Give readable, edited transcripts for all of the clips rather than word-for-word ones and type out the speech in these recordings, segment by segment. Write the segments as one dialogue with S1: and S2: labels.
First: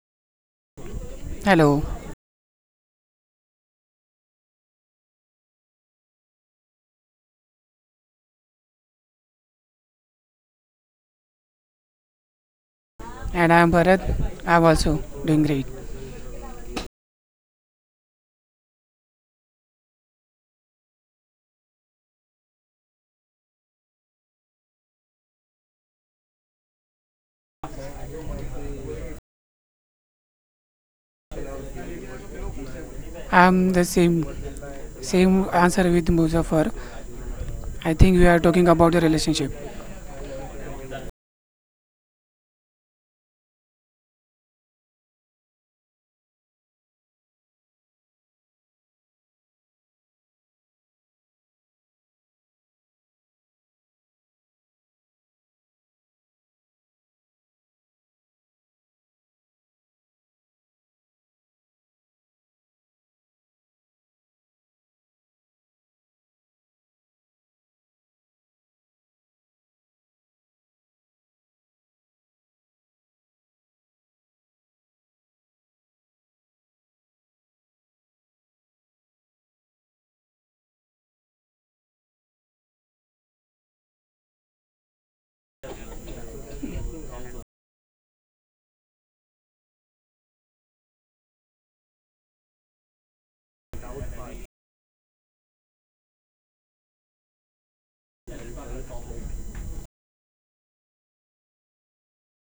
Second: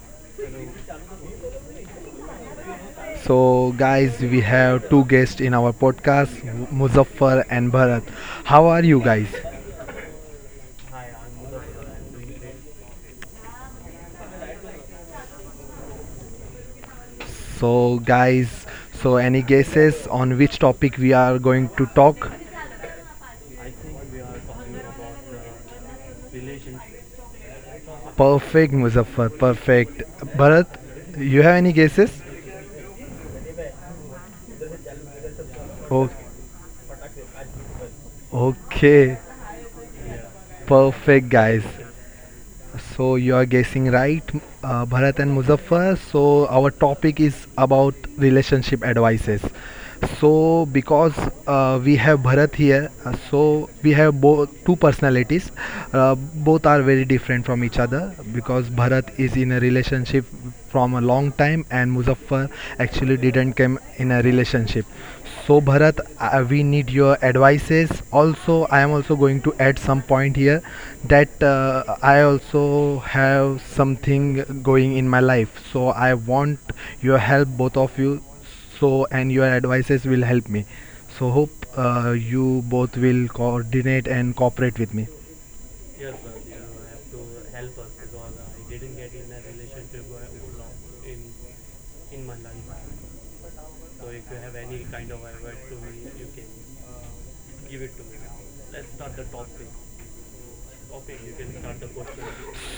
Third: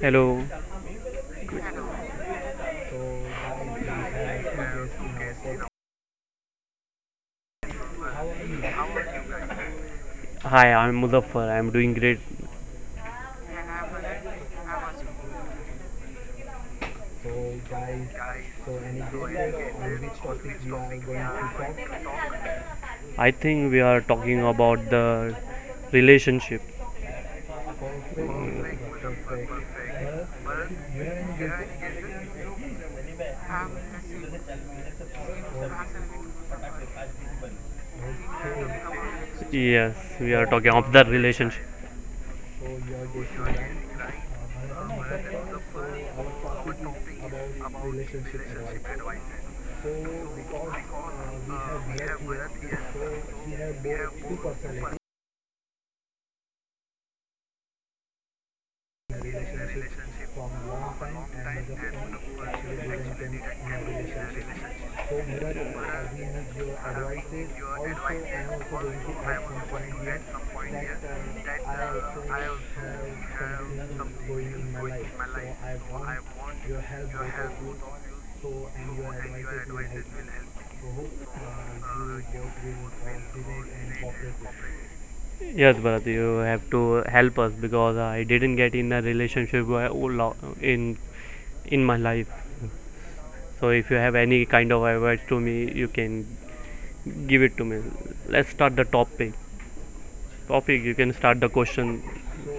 S1: Hello,
S2: Hello,
S3: So guys, we have two guests in our podcast, Muzaffar and Bharat. How are you guys?
S1: hi, I'm Muzaffar. I'm doing great.
S2: and I'm Bharat. I'm also doing great.
S3: So guys, so any guesses on which topic we are going to talk?
S1: I think we are talking about the relationship.
S3: Perfect, Muzaffar, perfect. Bharat, you have any guesses?
S2: I'm the same answer
S3: Oh,
S2: with Muzaffar. I think we are talking about
S3: okay,
S2: the relationship.
S1: Yes, we are talking of the
S3: perfect guys.
S1: relationship.
S3: So you are guessing right, Bharat and Muzaffar. So our topic is about relationship advices. So because we have Bharat here, so we have both two personalities. Both are very different from each other because Bharat is in a relationship from a long time and Muzaffar actually didn't come in a relationship. So Bharat, we need your advices. Also, I am also going to add some point here that I also have something going in my life. So I want your help, both of you. So and your advices will help me. So hope you both will coordinate and cooperate with me.
S1: Yes, Bharat, you have to help us because I didn't get in a relationship lo- in in my life. So if you have any kind of advice to me, you can give it to me. Let's start the topic. Topic, you can start the question.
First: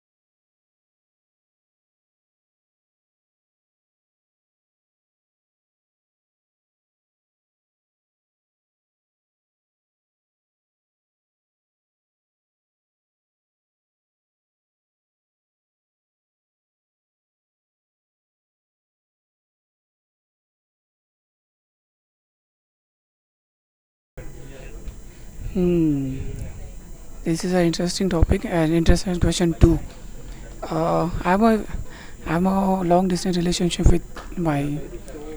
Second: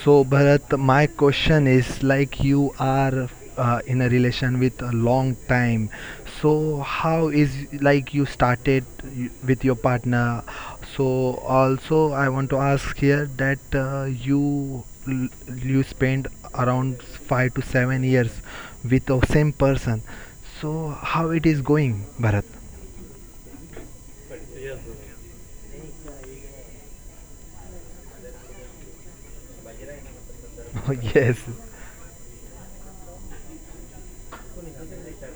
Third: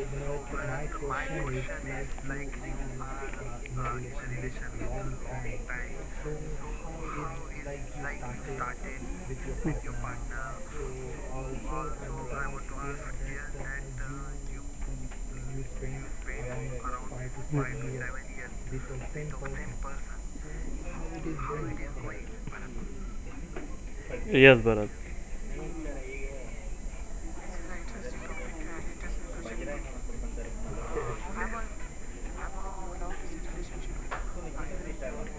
S3: So, Bharat, my question is like you are in a relation with a long time. So, how is like you started with your partner? So, also I want to ask here that you spend around 5 to 7 years with the same person. So, how it is going, Bharat?
S1: Yes, Bharat.
S2: Hmm, this is an interesting topic and interesting question too. Uh,
S3: Yes.
S2: I'm a I'm a long distance relationship with my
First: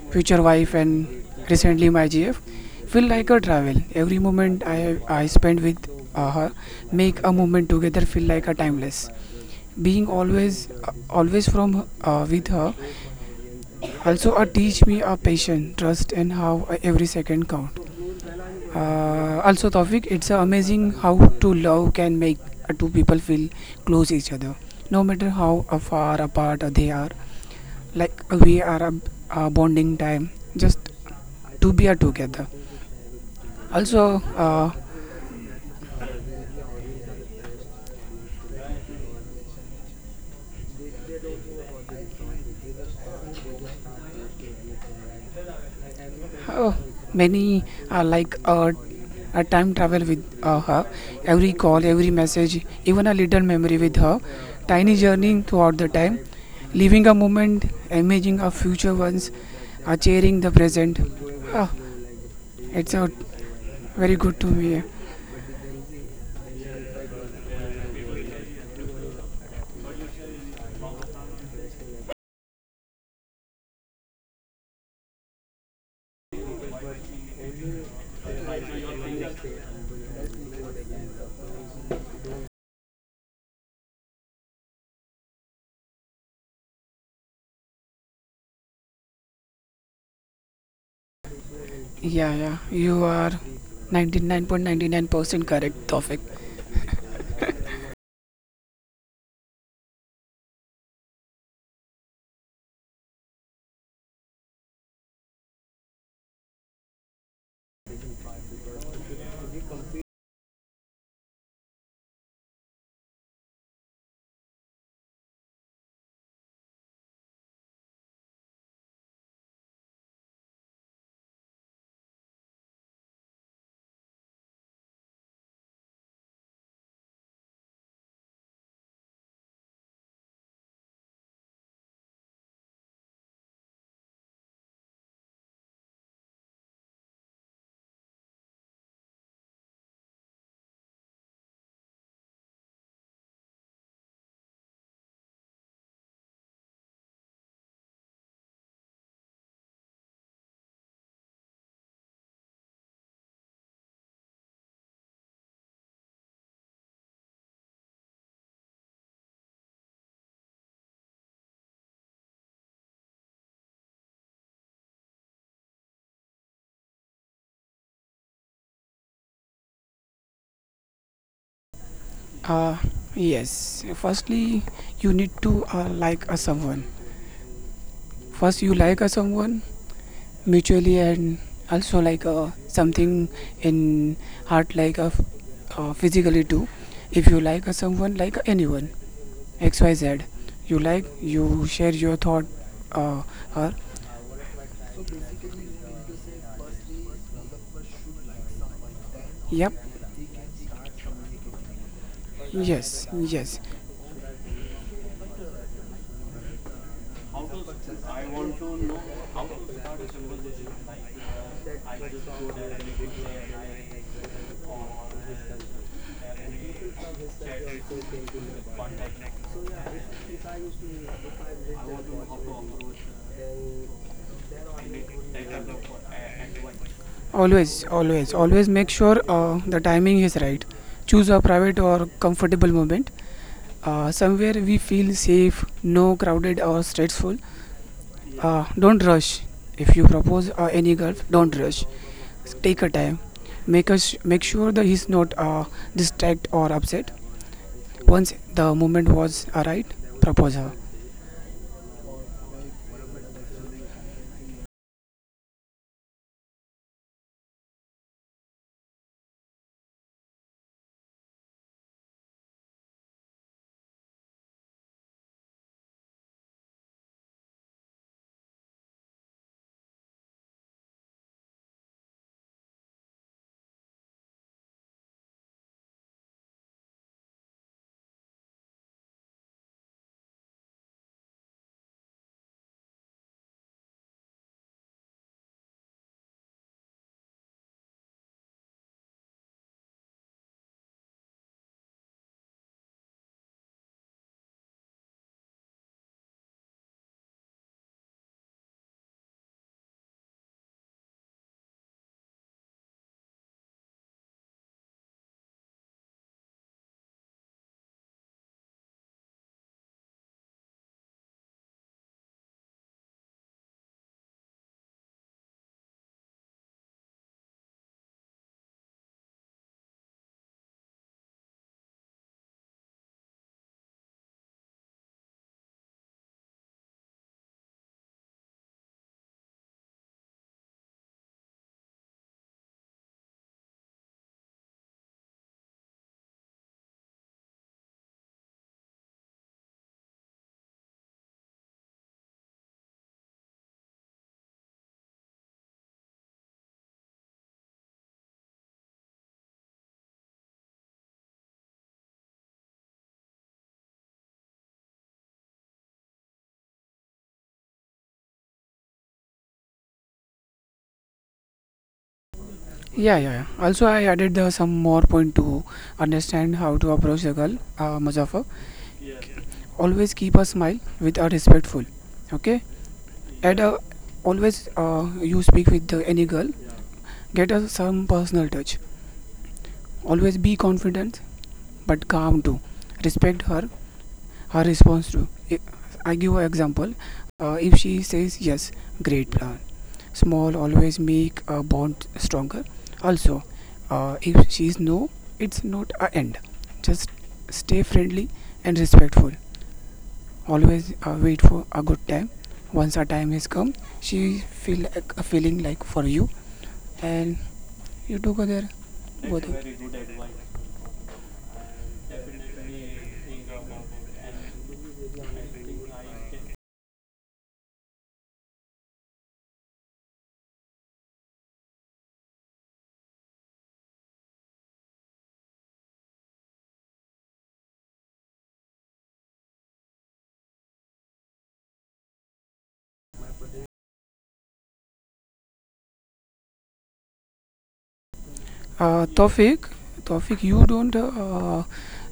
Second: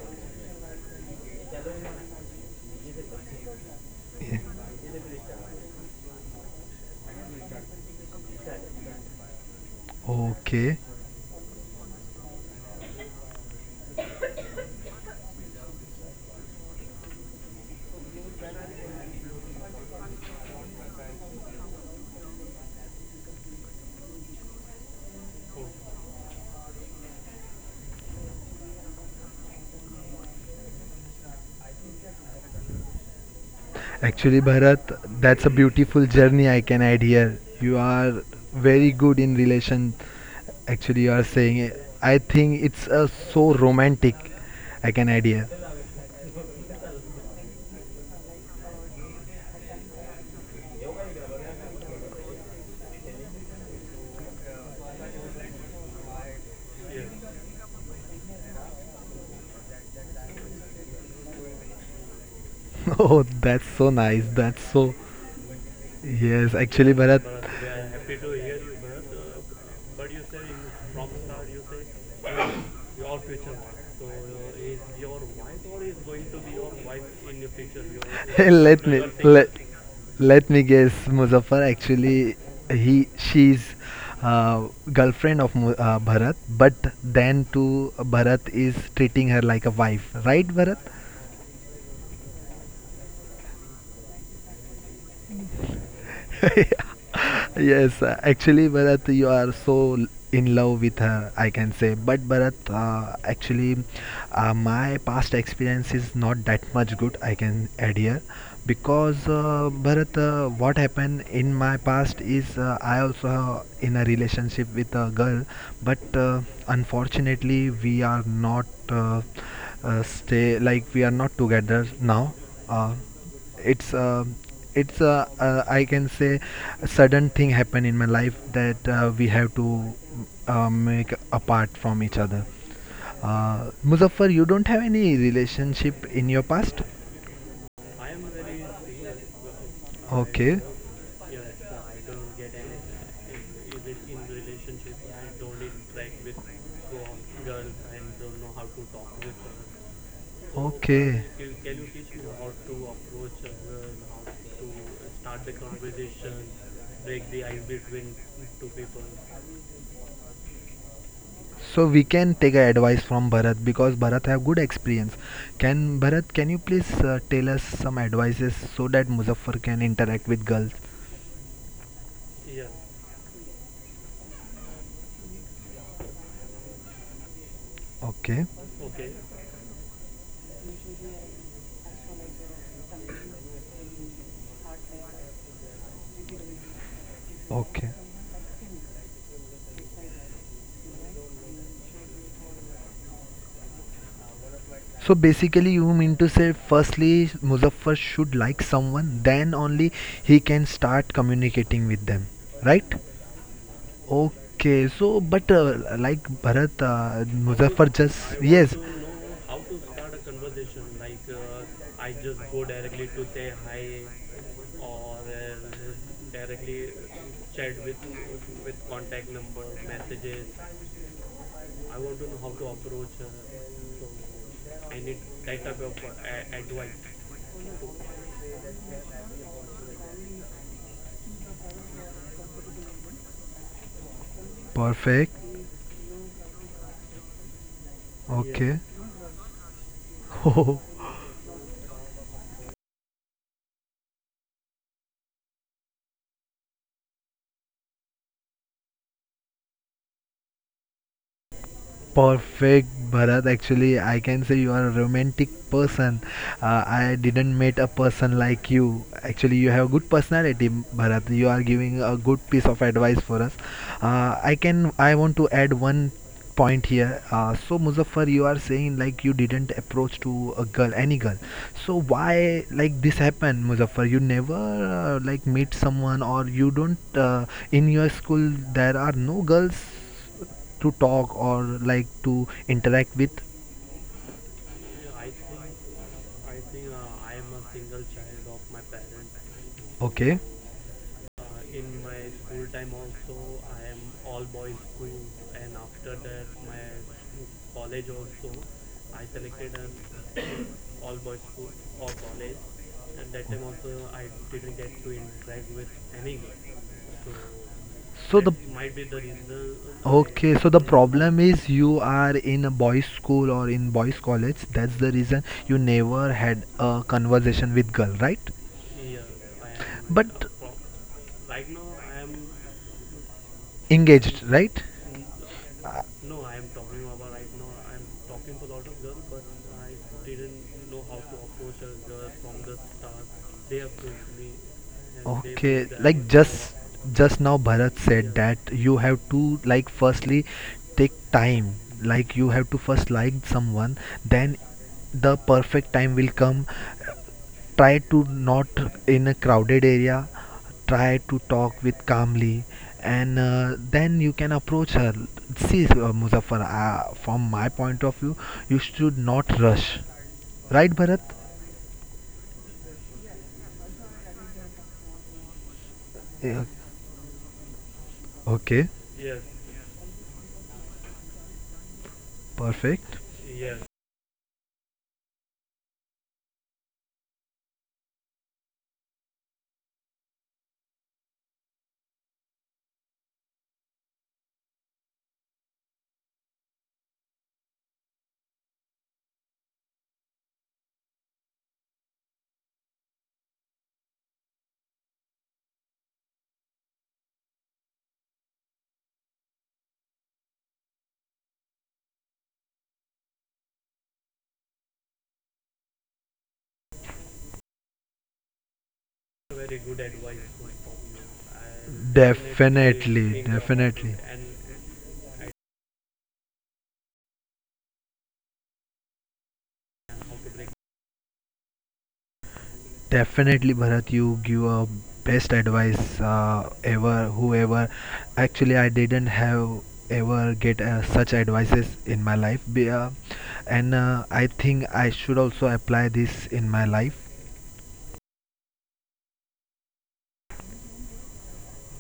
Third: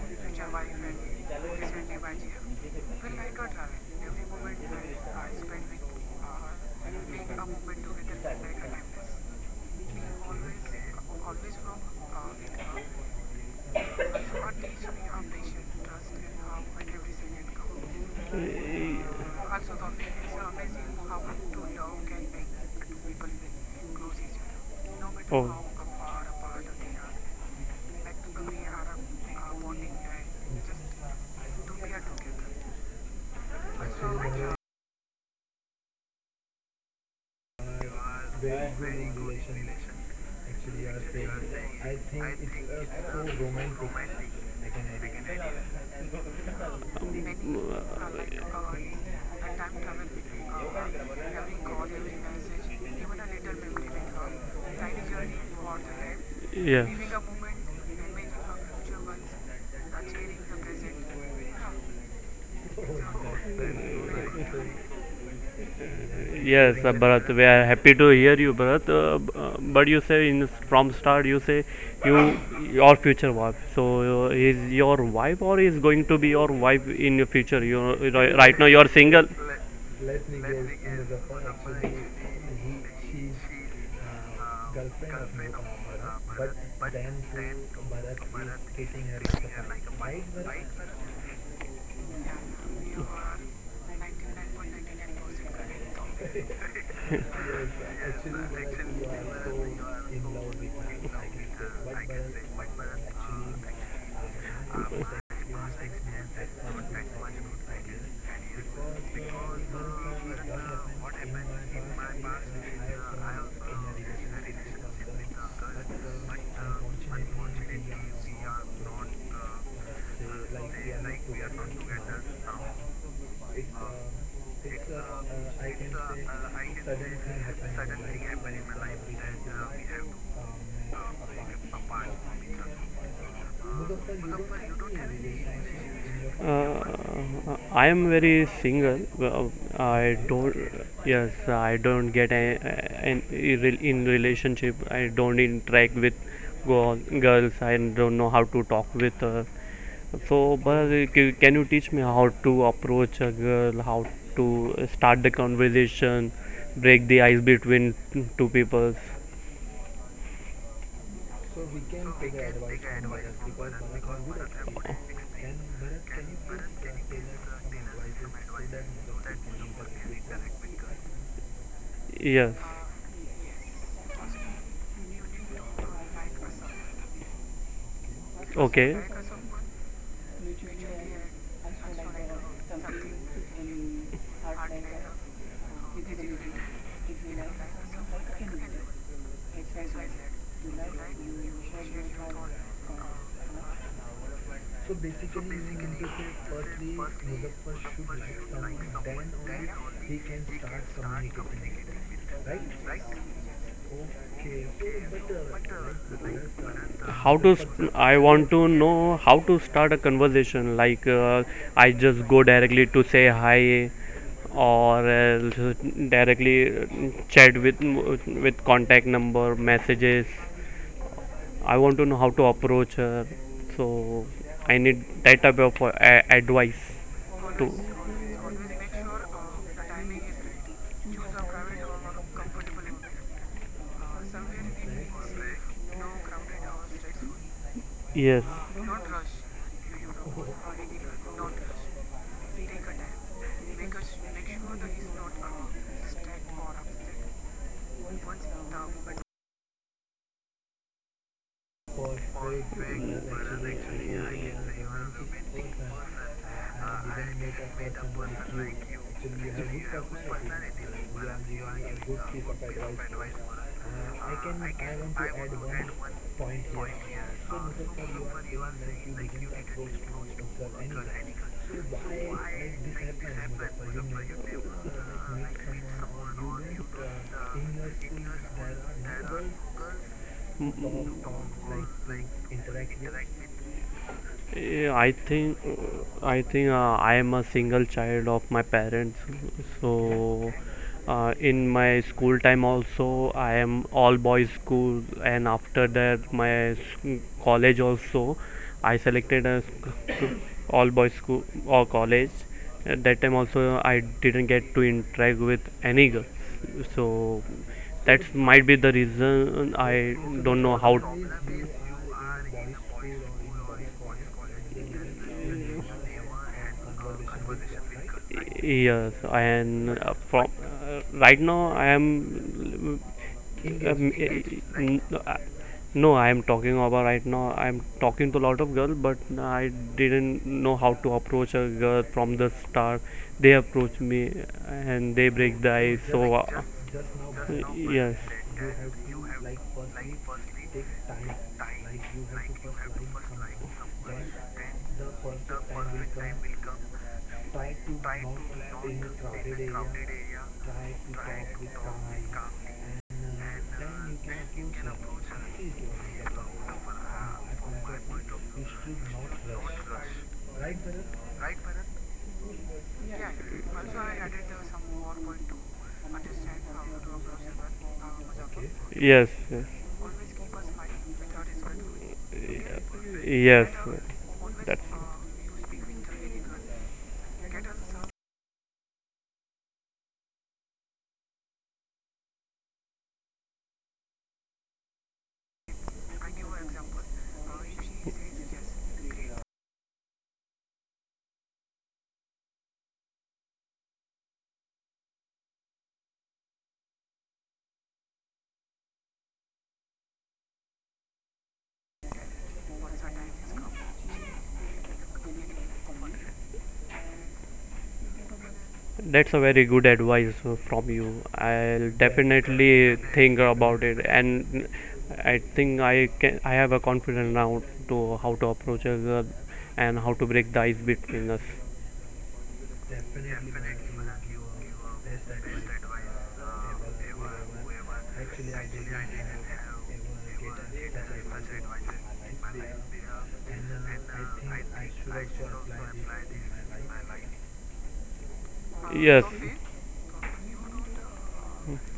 S2: future wife and recently my GF. Feel like a travel. Every
S3: Yeah.
S2: moment I I spend with her make a moment together feel like a timeless. Being always
S3: Okay.
S2: always from with her. Also, teach me a patience, trust, and how every second count. Also,
S1: Also,
S2: Tawfiq, it's amazing how to love can make two people feel
S1: two
S2: close each other,
S1: to
S2: no matter
S1: Oh.
S2: how far apart they are. Like we are a bonding time, just to be together. Also,
S3: Actually, Bharat, that's a beautiful journey I can add here. You are very good in relation. Actually, you are saying it. I think it's so romantic. I can add here.
S2: oh, many like I time travel with her. Every call, every message, even a little memory with her. Tiny journey throughout the time.
S1: Yeah.
S2: Living a moment, imagining our future ones, are cheering the present. Ah, it's a
S3: Oh, that's so
S2: very
S3: nice.
S2: good to
S3: That's
S2: me.
S3: so. Yes,
S1: Yes,
S3: actually, Bharat.
S1: Bharat, we are happy to hear you, Bharat. But you say in from start, you say you your future wife. So is your wife or is going to be your wife in your future? You know, right now
S3: let
S1: you are
S3: me
S1: single.
S3: let let me guess, Muzaffar. Actually, he she's uh, girlfriend of Bharat, but then too Bharat is treating her like a wife, right,
S2: Yeah, yeah. You are 99.99% correct, Tofik.
S3: Bharat? Yes, actually, Bharat, you are so in love with her, I can say. But Bharat, actually, my past experience is not that much good, I can add here. Because Bharat, what happened in my past is I also in a relationship with a girl, but unfortunately, we are not stay like we are not together now. Uh, it's it's a I can say a sudden thing happen in my life that we have to make apart from each other. Muzaffar, you don't have any relationship in your past?
S1: I am very single. Well, I don't.
S3: Okay.
S1: Yes, I don't get an in relationship. I don't interact with girls. I don't know how to talk with her. So, but can you teach me how to approach a girl? How to start the conversation? Break the ice between two people?
S3: So we can take a advice from Bharat because Bharat have good experience. Can Bharat, can you please tell us some advices so that Muzaffar can interact with girls?
S1: Yes.
S2: Uh, yes. Firstly, you need to like a someone.
S3: Okay,
S2: First, you
S1: Okay.
S2: like a someone, mutually and also like something in heart like physically too. If you like
S3: okay.
S2: someone like anyone xyz you like, you share your thought uh, her.
S3: So basically, you mean to say, firstly, Muzaffar should like someone, then
S2: Yep.
S3: only he can start communicating with them, right?
S2: Yes, yes.
S3: Okay, so but like Bharat,
S1: how to
S3: Muzaffar
S1: st- i
S3: just,
S1: want to
S3: yes,
S1: know how to start a conversation like I just go directly to say hi or directly uh, chat with contact number messages. I want to know how to approach her, so I need that type of advice to,
S2: Always, always, always make sure the timing is right. Choose a private or comfortable moment, somewhere we feel
S3: perfect.
S2: safe, no crowded or stressful.
S1: yes.
S3: Okay.
S2: Don't rush. If you propose any girl, don't rush. Take a time. Make sure that he's not distracted or upset. Once the moment was right, propose her.
S3: Perfect, Bharat. Actually, I can say you are a romantic person. I didn't meet a person like you. Actually, you have good personality, Bharat. You are giving a good piece of advice for us. I can. I want to add one point here. So, Muzaffar, you are saying like you didn't approach to a girl, any girl. So why like this happened, Muzaffar? You never like meet someone, or you don't in your school. There are no girls to talk or like to interact with.
S1: Eh, I think I think I am a single child of my parents.
S3: Okay.
S1: So in my school time also I am all boys school, and after that my college also I selected a all boys school or college. At that time also I didn't get to interact with any girls. So that might be the reason. I
S3: Okay, so
S1: don't
S3: the, yeah,
S1: know how.
S3: problem is you are in a boys' school or in boys' college. That's the reason you never had a conversation with girl, right?
S1: Yes, and from right now I am, um,
S3: Engaged, right?
S1: uh,
S3: Uh,
S1: no, I am talking about right now. I'm talking to a lot of girls, but I didn't know how to approach a girl from the start. They approach me and they break the ice. So,
S3: just now
S1: yes,
S3: Bharat, that
S1: yes,
S3: you have to like firstly take time. Like you have to first like someone, then the perfect time will come. Try to not in a crowded area, try to talk with calmly, and then you can approach her. See, Muzaffar, from my point of view, you should not rush, right, Bharat?
S2: Yeah, yeah, yeah. Also, I added the some more point to understand
S3: Yeah,
S2: how to approach the girl, Muzaffar.
S3: okay,
S1: yes,
S2: Always keep a smile with a respectful. Okay.
S3: perfect.
S2: Add
S1: yes.
S2: a, always
S1: That's
S2: you speak with the any girl. Get a some personal touch. Always be confident but calm too. Respect her response to i. Give an example, if she says yes, great plan, small always make a bond stronger. Also, if she is no, it's not an end, just stay friendly and respectful. Always wait for a good time. Once a time has come, she feel like a feeling like for you, and you together.
S1: That's
S2: both
S1: a very
S2: of-
S1: good advice from you. I'll definitely think
S3: Definitely,
S1: about it,
S3: definitely.
S1: and I think I can. I have a confidence now to how to approach a, and how to break the ice between us.
S3: Definitely, Bharat, you give a best advice ever. Whoever, actually, I didn't have ever get such advices in my life, and I think I should also apply this in my life.
S1: Yes,
S2: Tawfiq, you don't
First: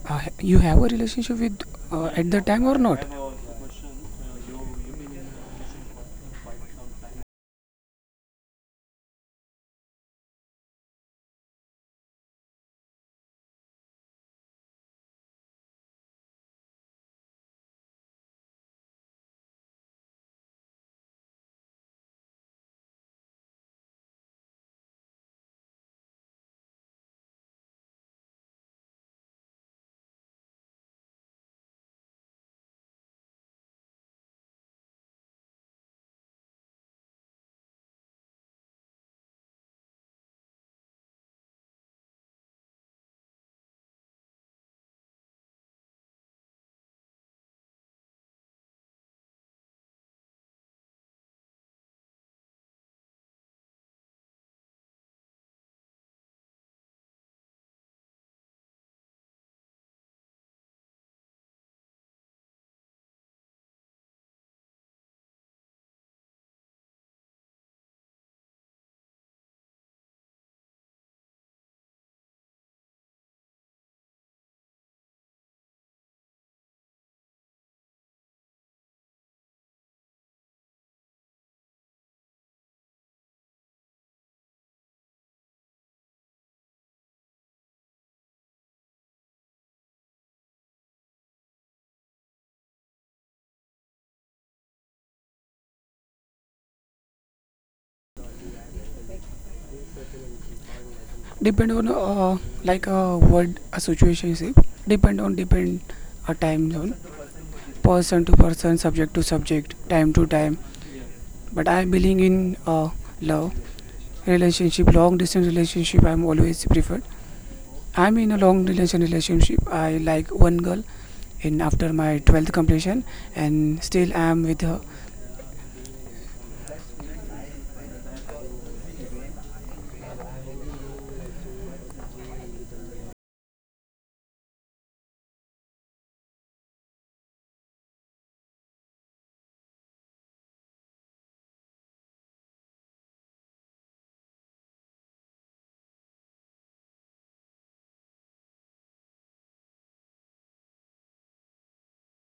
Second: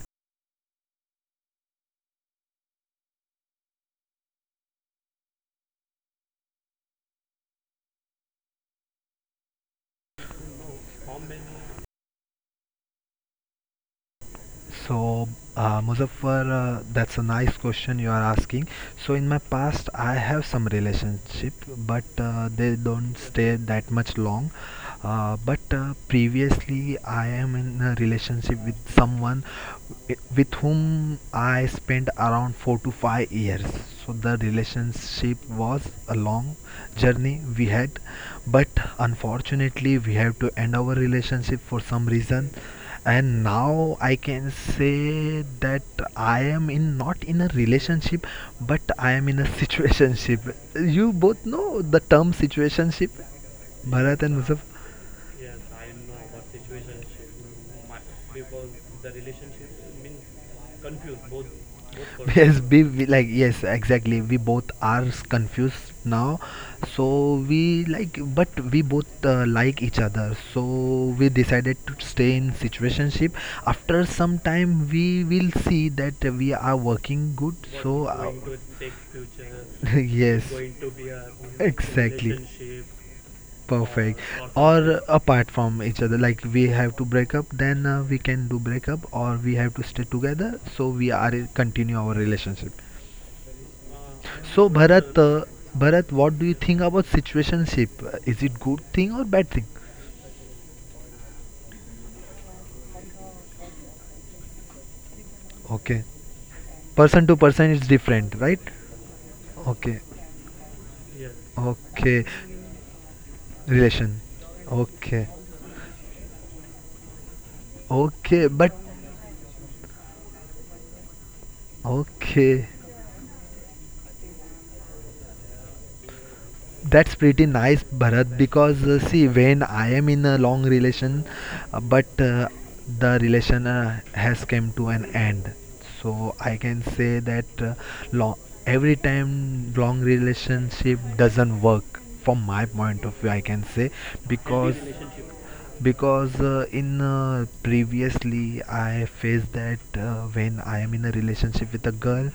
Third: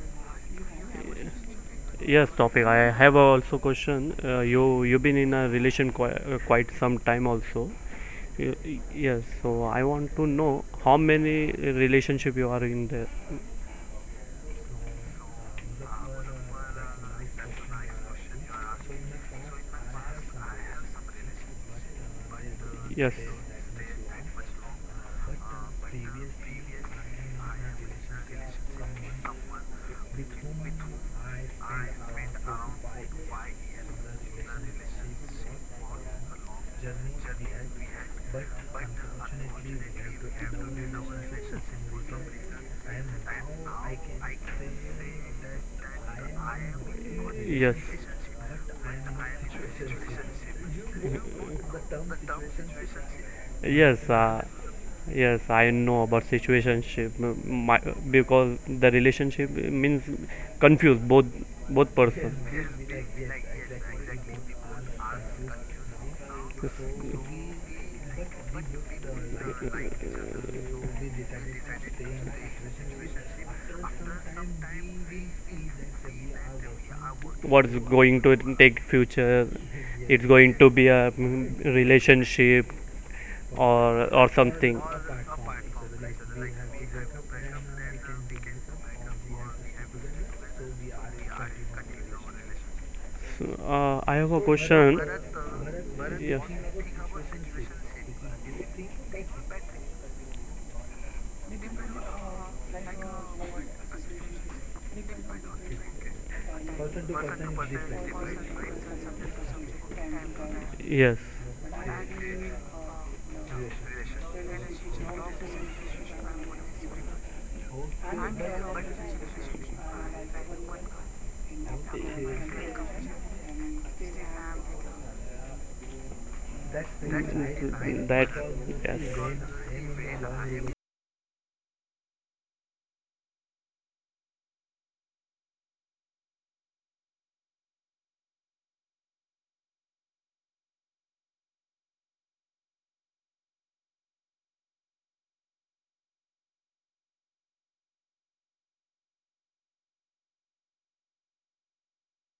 S2: uh, you have a relationship with
S1: yes,
S2: at the time
S1: topic.
S2: or
S1: I
S2: not?
S1: have also question. You you've been in a relation quite, quite some time also. Y- y- Yes, so I want to know how many relationship you are in there.
S3: So, Muzaffar, that's a nice question you are asking. So, in my past, I have some relationship, but they
S1: Yes.
S3: don't stay that much long. But previously I am in a relationship with someone with whom I spent around 4 to 5 years. So the relationship was a long journey we had, but unfortunately we have to end our relationship for some reason. And now I can say that I am in not in a
S1: Yes.
S3: relationship, but I am in a situationship. You both know the term situationship,
S1: Yes,
S3: Bharat and Musaf?
S1: yes, I know about situationship. My,
S3: Situationship.
S1: because the relationship means confuse both both person.
S3: Yes, we like, yes, exactly, we both are confused now. So we like, but we both like each other, so we decided to stay in situationship. After some time we will see that we are working good.
S1: What's
S3: So
S1: going to take future? It's
S3: yes,
S1: going to be a
S3: exactly.
S1: relationship
S3: Perfect.
S1: or
S3: Or not from
S1: something.
S3: Or apart from each other, like we have to break up, then we can do break up, or we have to stay together, so we are continue our relationship.
S1: So, I have a
S3: So
S1: question.
S3: Bharat, Bharat, what do you
S1: Yes,
S3: think about situationship? Is it good thing or bad thing?
S2: Depend on like a word associationship. Depend on depend
S3: Okay,
S2: a time zone,
S3: person to person is different,
S2: person to
S3: right?
S2: person, subject to subject,
S3: Okay,
S2: time to time.
S1: yes,
S2: But I
S3: okay,
S2: believe in love
S3: relation.
S2: relationship,
S3: Okay,
S2: long distance relationship. I'm always preferred. I'm in
S3: okay,
S2: a
S3: but
S2: long relationship. I like one girl in after my 12th
S3: okay.
S2: completion, and still I'm with her.
S3: That's pretty nice, Bharat.
S1: that's
S3: Because see,
S1: yes.
S3: when I am in a long relation, but the relation has come to an end. So I can say that long, every time long relationship doesn't work from my point of view, I can say. Because because in previously I faced that when I am in a relationship with a girl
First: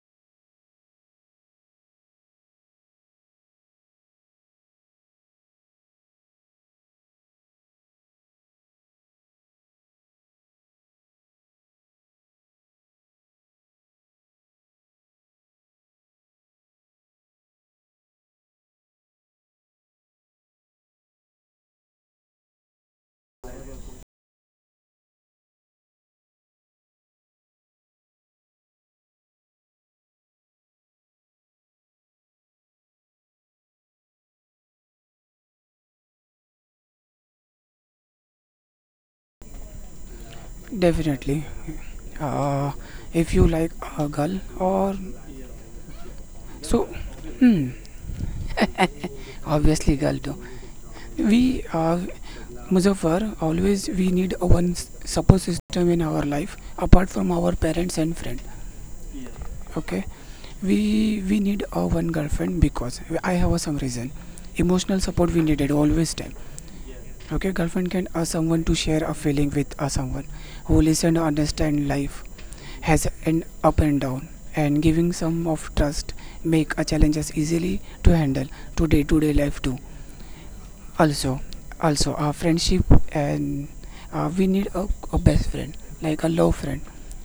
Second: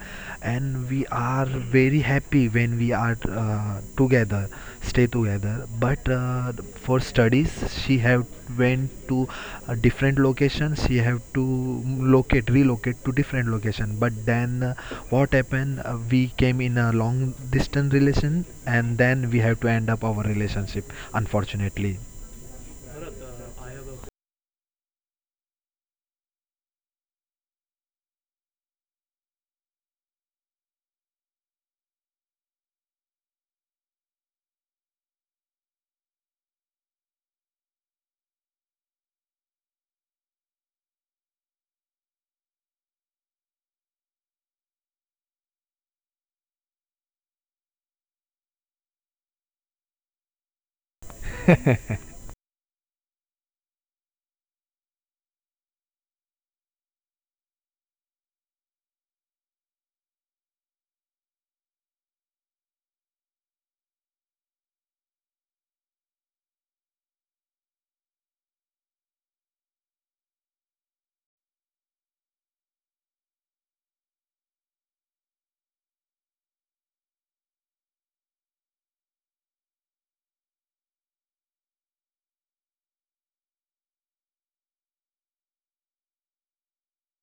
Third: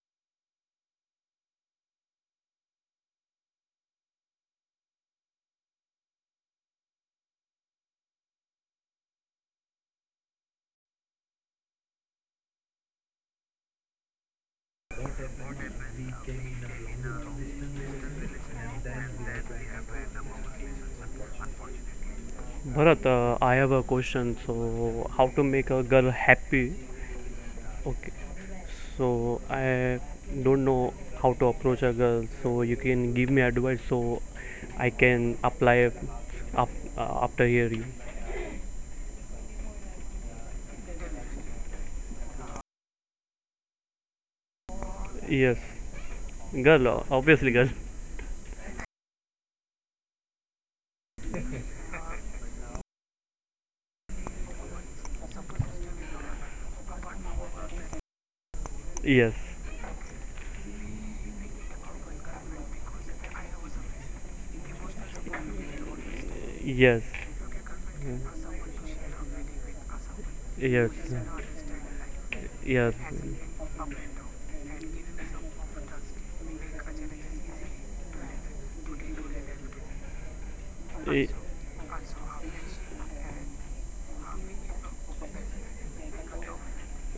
S3: and we are very happy, when we are together, stay together, but for studies she have went to a different location. She have to locate relocate to different location. But then what happened, we came in a long distance relation and then we have to end up our relationship, unfortunately.
S1: Bharat, I have a question. So, how to make a girl happy? Okay. So, I don't know how to approach a girl. So, you can give me advice so I can apply after hearing.
S2: Definitely. Uh, if you like a girl or
S1: Yes. Girl,
S2: so,
S1: obviously, girl.
S2: hmm, obviously girl too. We Muzaffar, always we need a one support system in our life apart from our parents and friend.
S1: Yes.
S2: Okay, we need a one girlfriend because I have some reason. Emotional support we needed always time.
S1: Yes.
S2: Okay, girlfriend can ask someone to share a feeling with a someone who
S1: Yes.
S2: listen to understand life
S1: Yes.
S2: has an up and down, and giving some of trust make a challenges easily to handle to day life too.
S1: I-
S2: Also, also a friendship, and we need a best friend like a love friend.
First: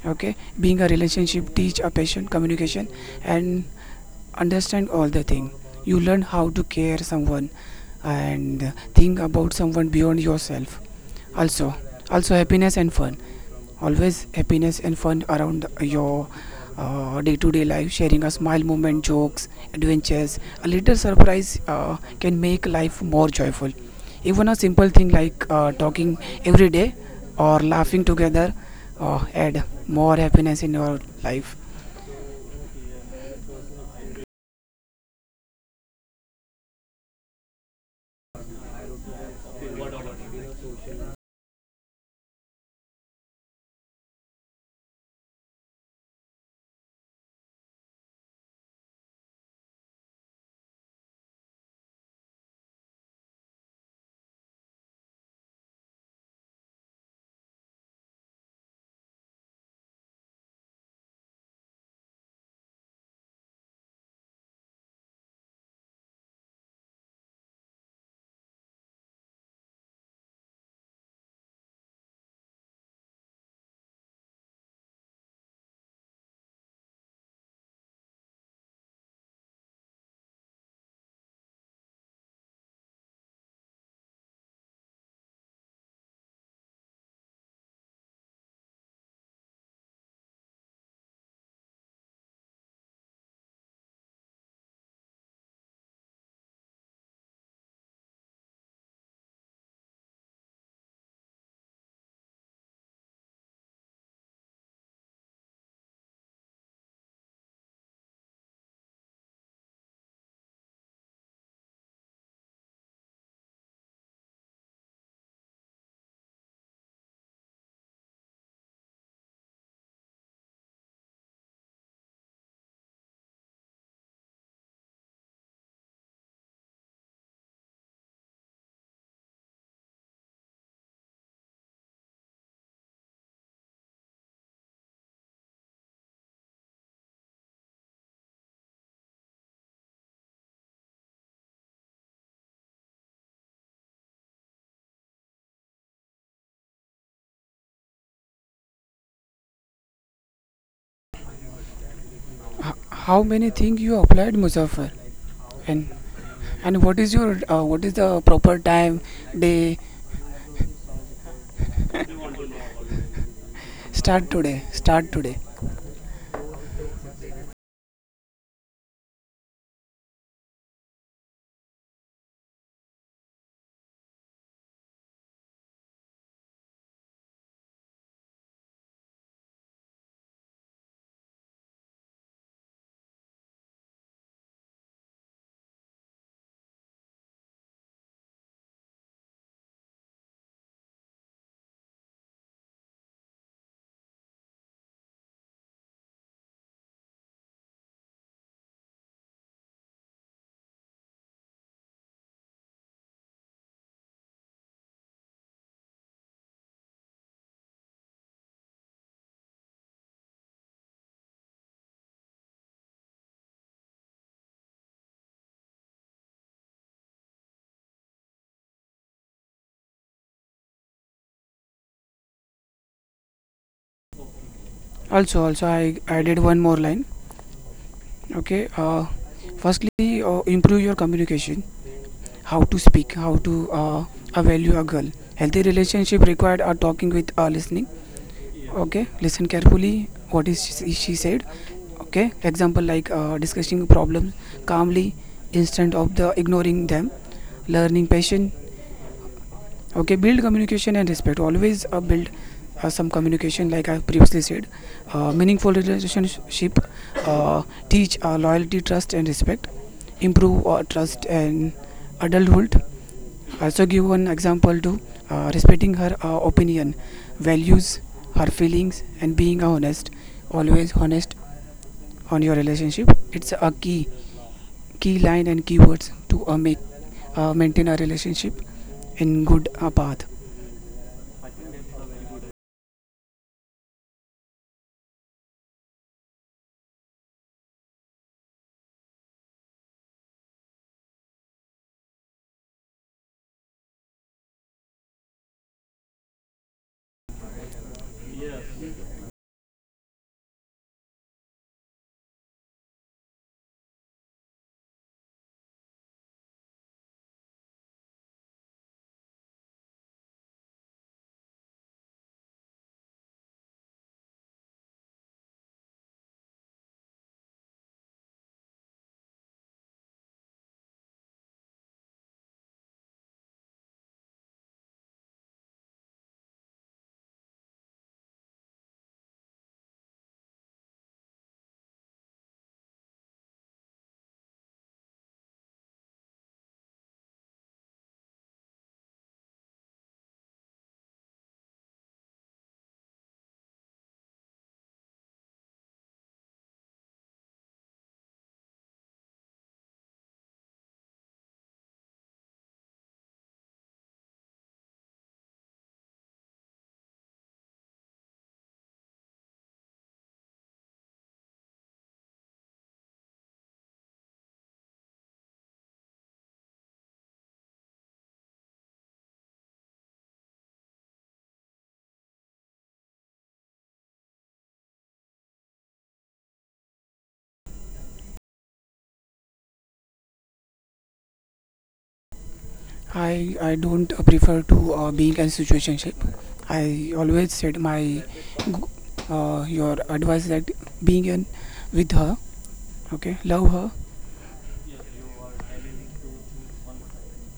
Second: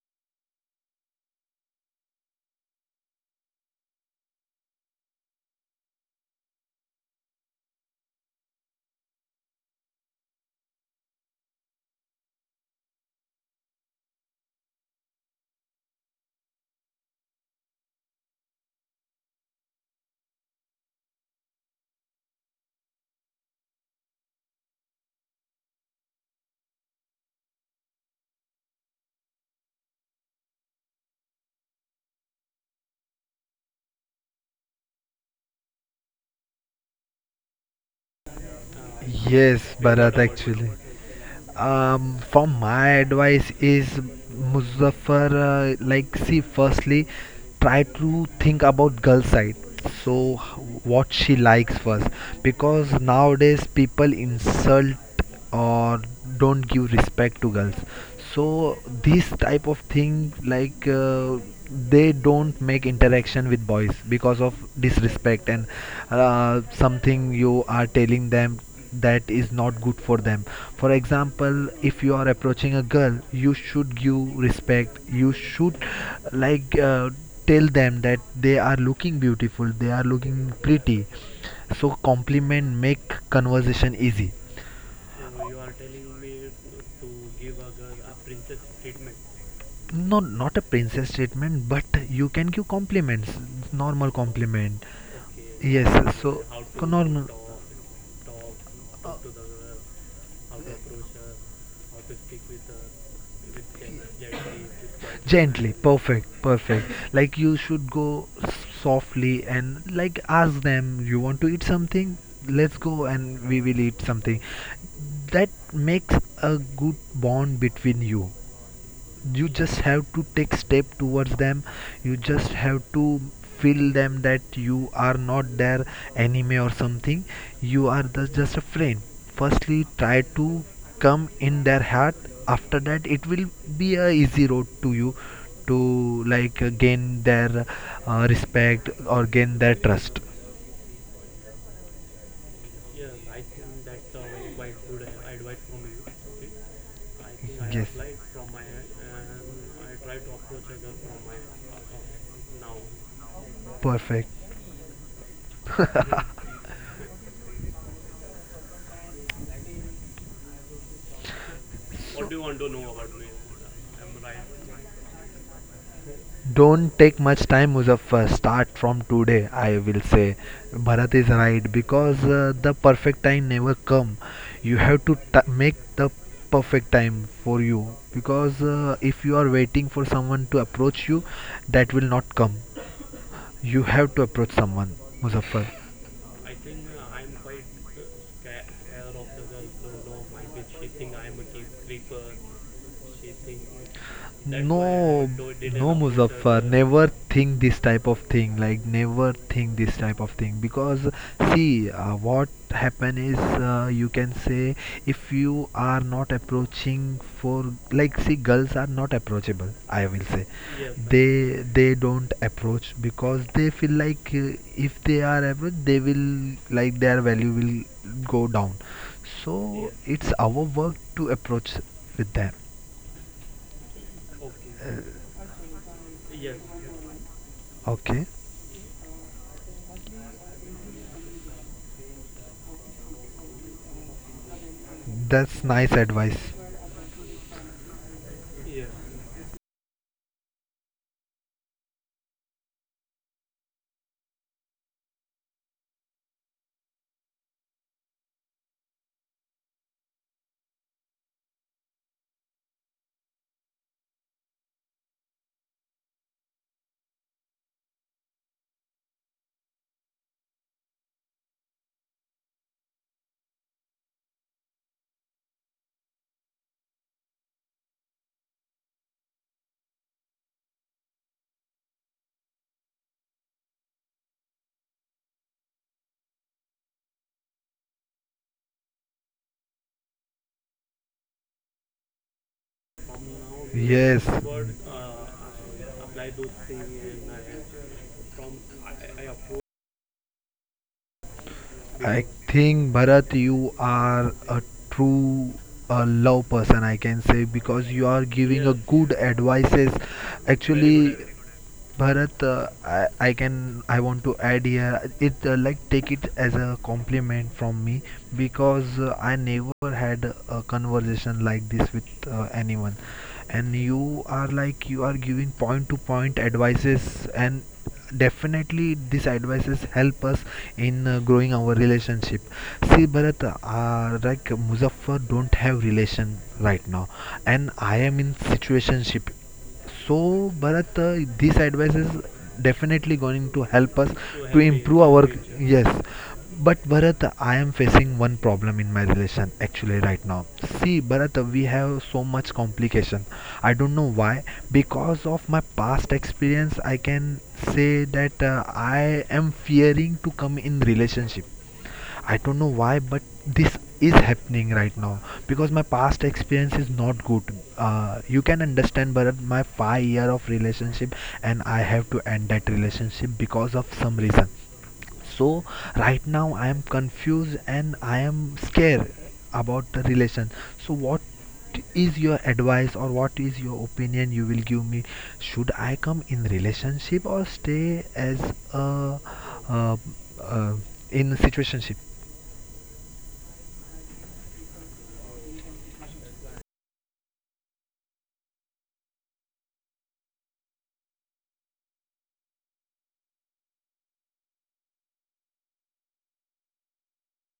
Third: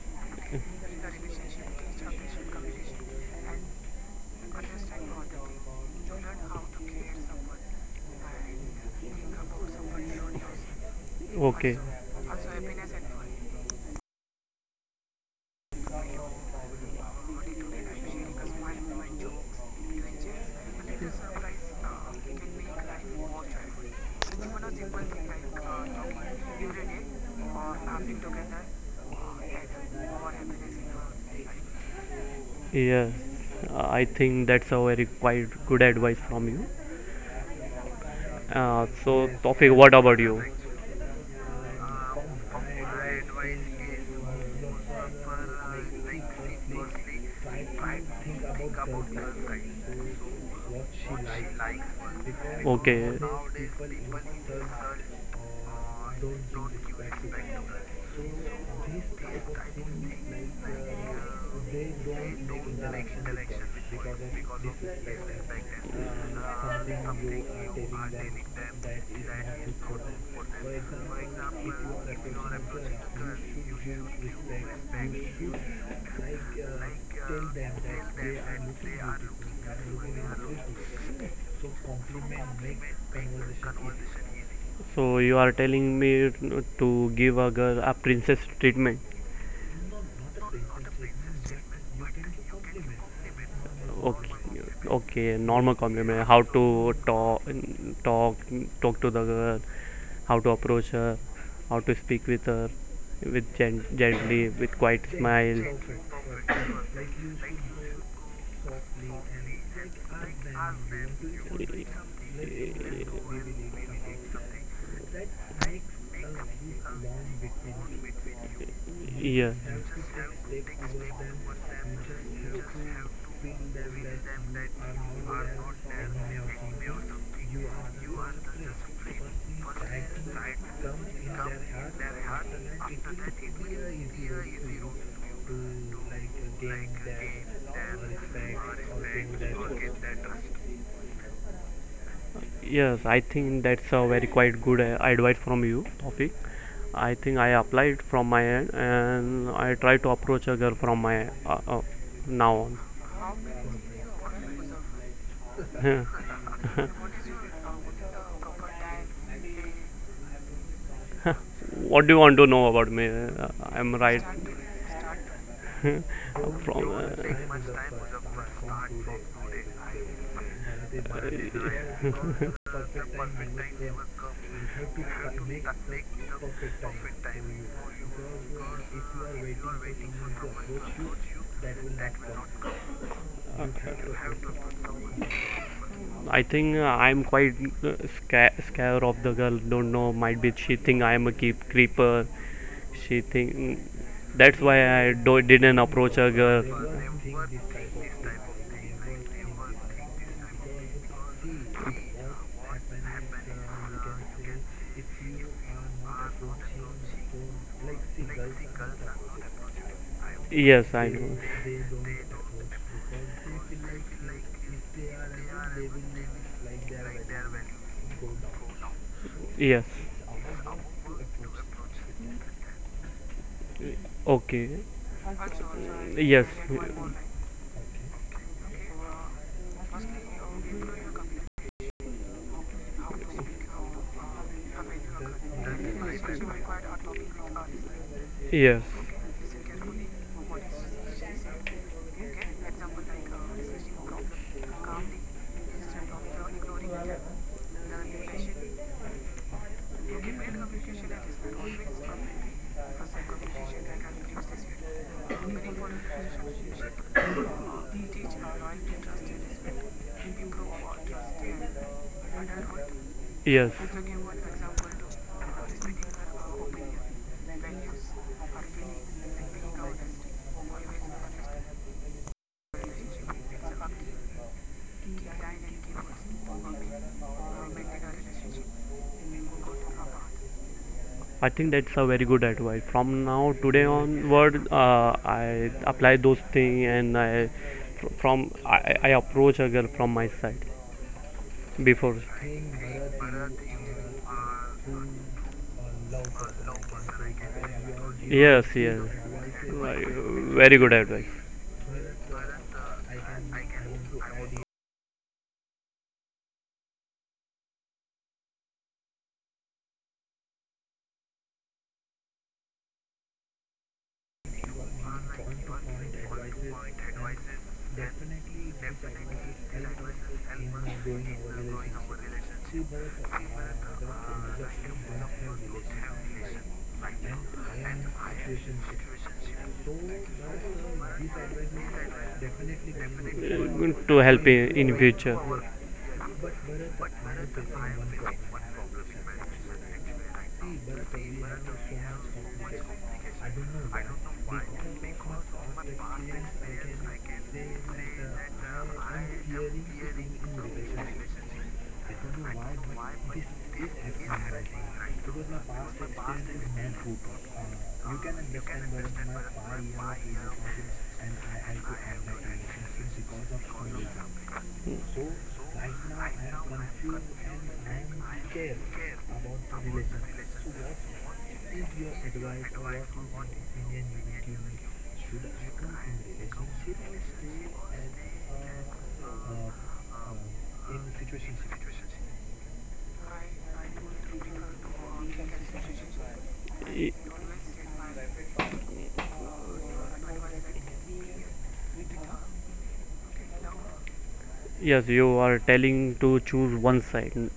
S2: Okay, being a relationship teach a patient communication, and understand all the thing. You learn how to care someone and think about someone beyond yourself. Also,
S1: okay.
S2: also happiness and fun, always happiness and fun around your day-to-day life. Sharing a smile moment, jokes, adventures, a little surprise can make life more joyful. Even a simple thing like talking every day or laughing together add more happiness in your life.
S1: Yes. I think that's a very quite good advice from you. So,
S3: Yes,
S1: Tofik, what
S3: Bharat,
S1: about you?
S3: actually. From my advice is, Muzaffar, like, see, firstly, try to think about girl side. So, what she likes first, because
S1: Okay.
S3: nowadays people insult or don't give respect to girls. So, this type of thing, like, they don't make interaction with boys because of disrespect and something you are telling them that is not good for them. For example, if you are approaching a girl, you should give respect, you should like tell them that they are looking beautiful, they are looking pretty. So compliment make conversation easy.
S1: So you are telling me to give a girl a princess treatment.
S3: No, not a princess treatment, but you can give compliments, normal
S1: Okay,
S3: compliment.
S1: okay, normal
S3: Yes, like
S1: compliment,
S3: so
S1: how to
S3: normal,
S1: talk, talk talk to the girl,
S3: uh,
S1: how to approach her, how to speak with her, with gently, with quiet smile.
S3: gently. Perfect, perfect. Like, you should go softly and like ask them you want to eat something, let's go and we will eat something, that makes a good bond between you. You
S1: Yeah.
S3: just have to take step towards them, you just have to feel them that you are not their enemy or something, you are the, just a friend. Firstly try to come in their heart. After that it will be a easy road to you to like gain their respect or gain their trust.
S1: Yes, I think that's a very quite good advice from you, topic. I think I applied
S3: Yes.
S1: from my end, and I try to approach a girl from my now
S2: H-
S1: on.
S2: how many things you applied,
S3: Perfect.
S2: Muzaffar, and what is your what is the proper time day?
S1: What do you want to know about me? I'm right.
S2: Start today, start today.
S1: From
S3: Don't take much time, Muzaffar. Start from today, I will say. Bharat is right because the perfect time never come. You have to make the perfect time for you because if you are waiting for someone to approach you, that will not come. You have to approach someone, Muzaffar.
S1: I think I'm quite scared of the girl. Don't know, might be she think I am a keep creeper. She think that's why I
S3: No,
S1: do, didn't
S3: no,
S1: approach a girl.
S3: Muzaffar, never think this type of thing. Like, never think this type of thing because see, what happen is you can say, if you are not approaching for, like, see, girls are not approachable, I will say.
S1: Yes, I know.
S3: They they don't approach because they feel like if they are approached they will, like, their value will go down.
S1: Yes.
S3: So it's our work to approach with them.
S1: Okay.
S2: Also, also I added
S1: Yes.
S2: one more line.
S3: Okay,
S2: Okay, firstly, improve your communication, how to speak, how to value a girl. Healthy
S3: that's nice
S2: relationship
S3: advice.
S2: required are talking with listening.
S1: Yes.
S2: Okay, listen carefully what is she said. Okay, example like discussing problems calmly instead of the ignoring them. Learning patience. Okay, build communication and respect. Always build some communication like I previously said. Meaningful relationship, uh, teach loyalty, trust and respect. Improve trust and adulthood.
S1: Yes.
S2: Also, give one example to respecting her opinion, values, her feelings and being honest. Always honest on your relationship. It's a key, key line and keywords to make maintain a relationship in good path.
S1: I think that's a very good advice. From now today
S3: Yes.
S1: onward, I apply those things, and I I approach a girl from my side before.
S3: I think, Bharat, you are a true, a love person, I can say, because you are
S1: Yes,
S3: giving a, yes,
S1: yes,
S3: good advices. Very
S1: right,
S3: good.
S1: very good
S3: Actually,
S1: advice.
S3: Bharat, I want to add here it, like take it as a compliment from me because I never had a conversation like this with anyone, and you are like you are giving point to point advices and definitely these advices help us in growing our relationship. See, Bharat, like Muzaffar don't have relation right now and I am in situationship. So, Bharat, this advice is definitely going to help
S1: To
S3: us
S1: help
S3: to
S1: in
S3: improve
S1: future.
S3: our, yes. But Bharat, I am facing one problem in my relation actually right now. See, Bharat, we have so much complication. I don't know why. Because of my past experience, I can say that I am fearing to come in relationship. I don't know why, but this is happening right now because my past experience is not good. You can understand, Bharat, my 5 year of relationship, and I have to end that relationship because of some reason. So right now I am confused and I am scared about the relation. So what is your advice or what is your opinion you will give me? Should I come in relationship or stay as a uh, uh, in situationship?
S2: I don't prefer to being in a situationship.
S1: Y-
S2: I always said my your advice that being in with her, okay, love her.
S1: Yes, you are telling to choose one side,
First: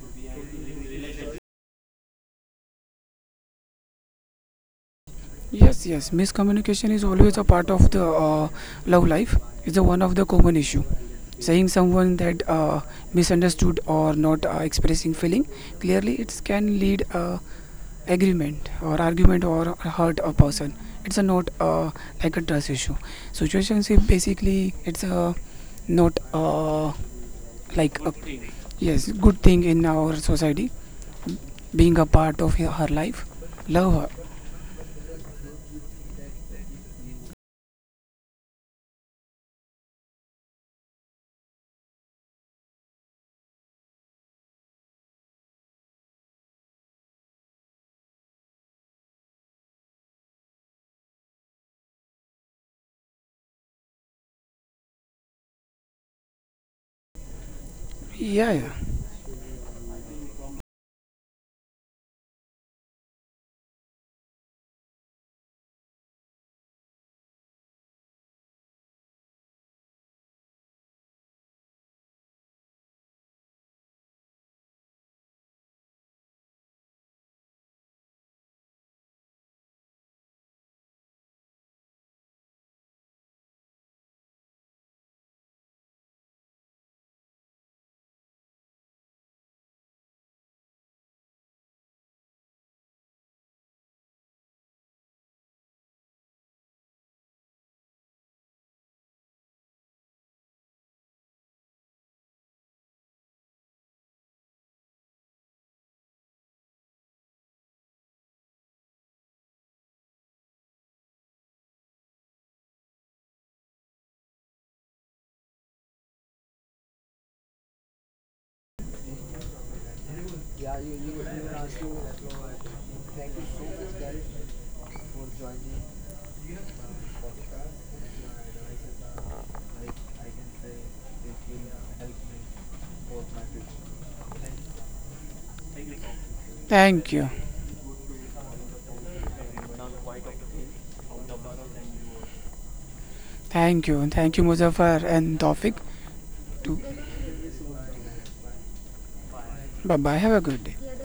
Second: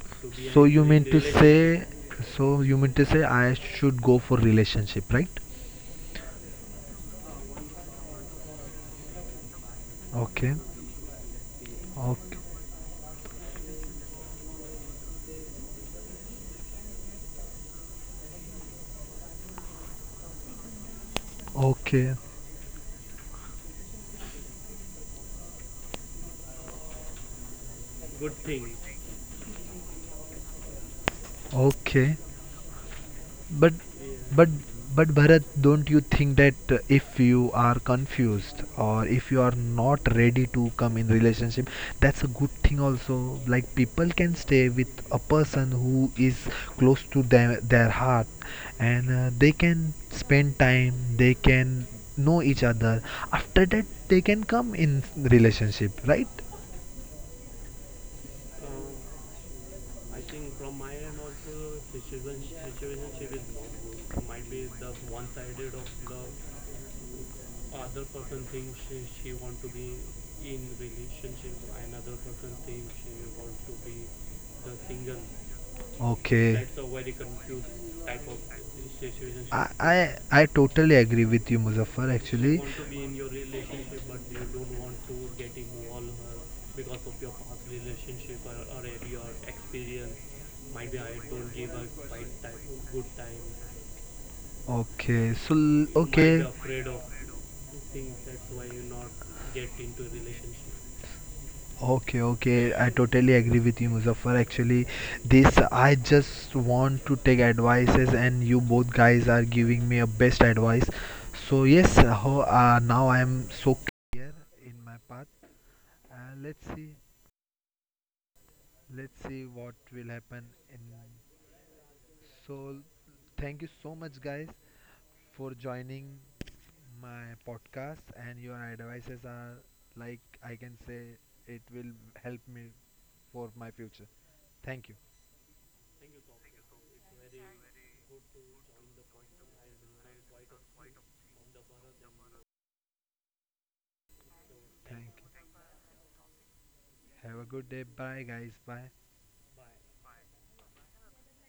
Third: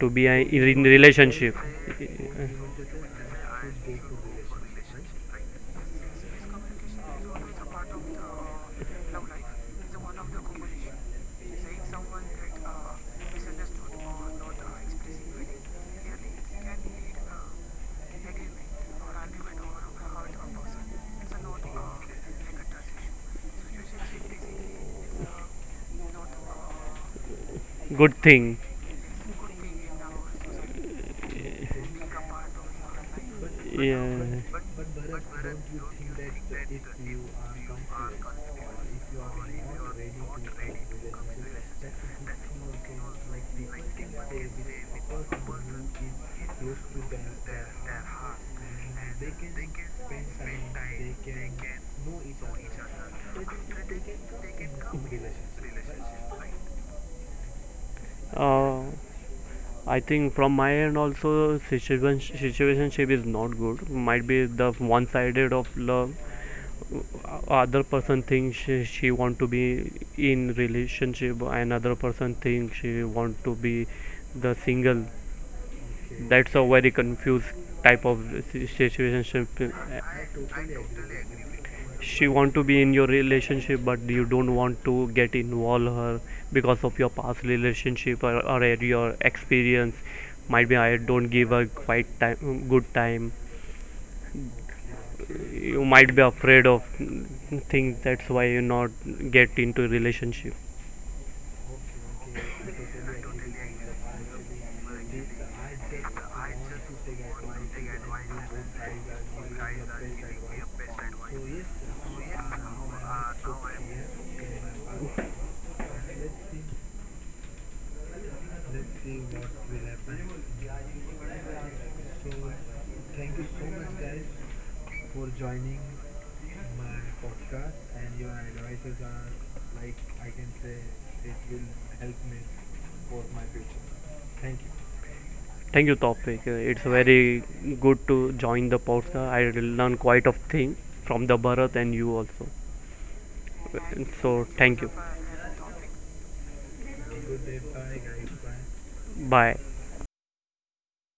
S1: to be
S3: So
S1: in
S3: you mean to
S1: relationship.
S3: say, so you mean to say I should go for relationship, right?
S2: Yes, yes, miscommunication is always a part of the love life. It's a one of the
S3: Okay,
S2: common issue. Saying
S3: okay,
S2: someone that misunderstood or not expressing feeling clearly, it can lead agreement or argument or hurt a person. It's a not
S3: okay,
S2: like a trust issue. Situationship basically it's a not like a,
S1: Good thing.
S2: yes, good thing in our society, being a
S3: okay.
S2: part of her life.
S3: But
S2: Love her.
S3: but
S1: Yeah.
S3: but Bharat, don't you think that if you are confused or if you are not ready to come in relationship, that's a good thing also. Like people can stay with a person who is close to their heart, and they can spend time. They can know each other. After that, they can come in relationship, right?
S2: Yeah, yeah.
S1: Uh, I think from my end also situationship is not good. Might be the one-sided of love. Other person thinks she want to be in relationship, and other person thinks she want to be the single. That's
S3: Okay.
S1: a very confused type of situationship.
S3: I totally agree with you, Muzaffar. You,
S1: She
S3: actually,
S1: want to be in your relationship, but you don't want to get involved her because of your past relationship or your experience. Might be I don't give a quite time, good time.
S3: okay. So
S1: You might be
S3: you.
S1: afraid of things, that's why you not get into relationship.
S3: Okay, okay, I totally agree with you, Muzaffar. Actually, this I just want to take advices, and you both guys are giving me a best advice. So yes, now I am so clear in my path. Uh, let's see, let's see what will happen. In So, thank you so much, guys, for joining my podcast and your advices are, like I can say, it will help me for my future. Thank you.
S1: Thank you, topic. It's
S2: Thank
S1: very
S2: you.
S1: good to join the podcast. I learn quite of thing from the Bharat and you also.
S2: Thank you,
S1: So thank you,
S2: Muzaffar and
S3: Thank
S2: Tawfiq.
S3: you. Have a good day. Bye guys. Bye.
S1: bye.
S2: Bye bye, have a good day.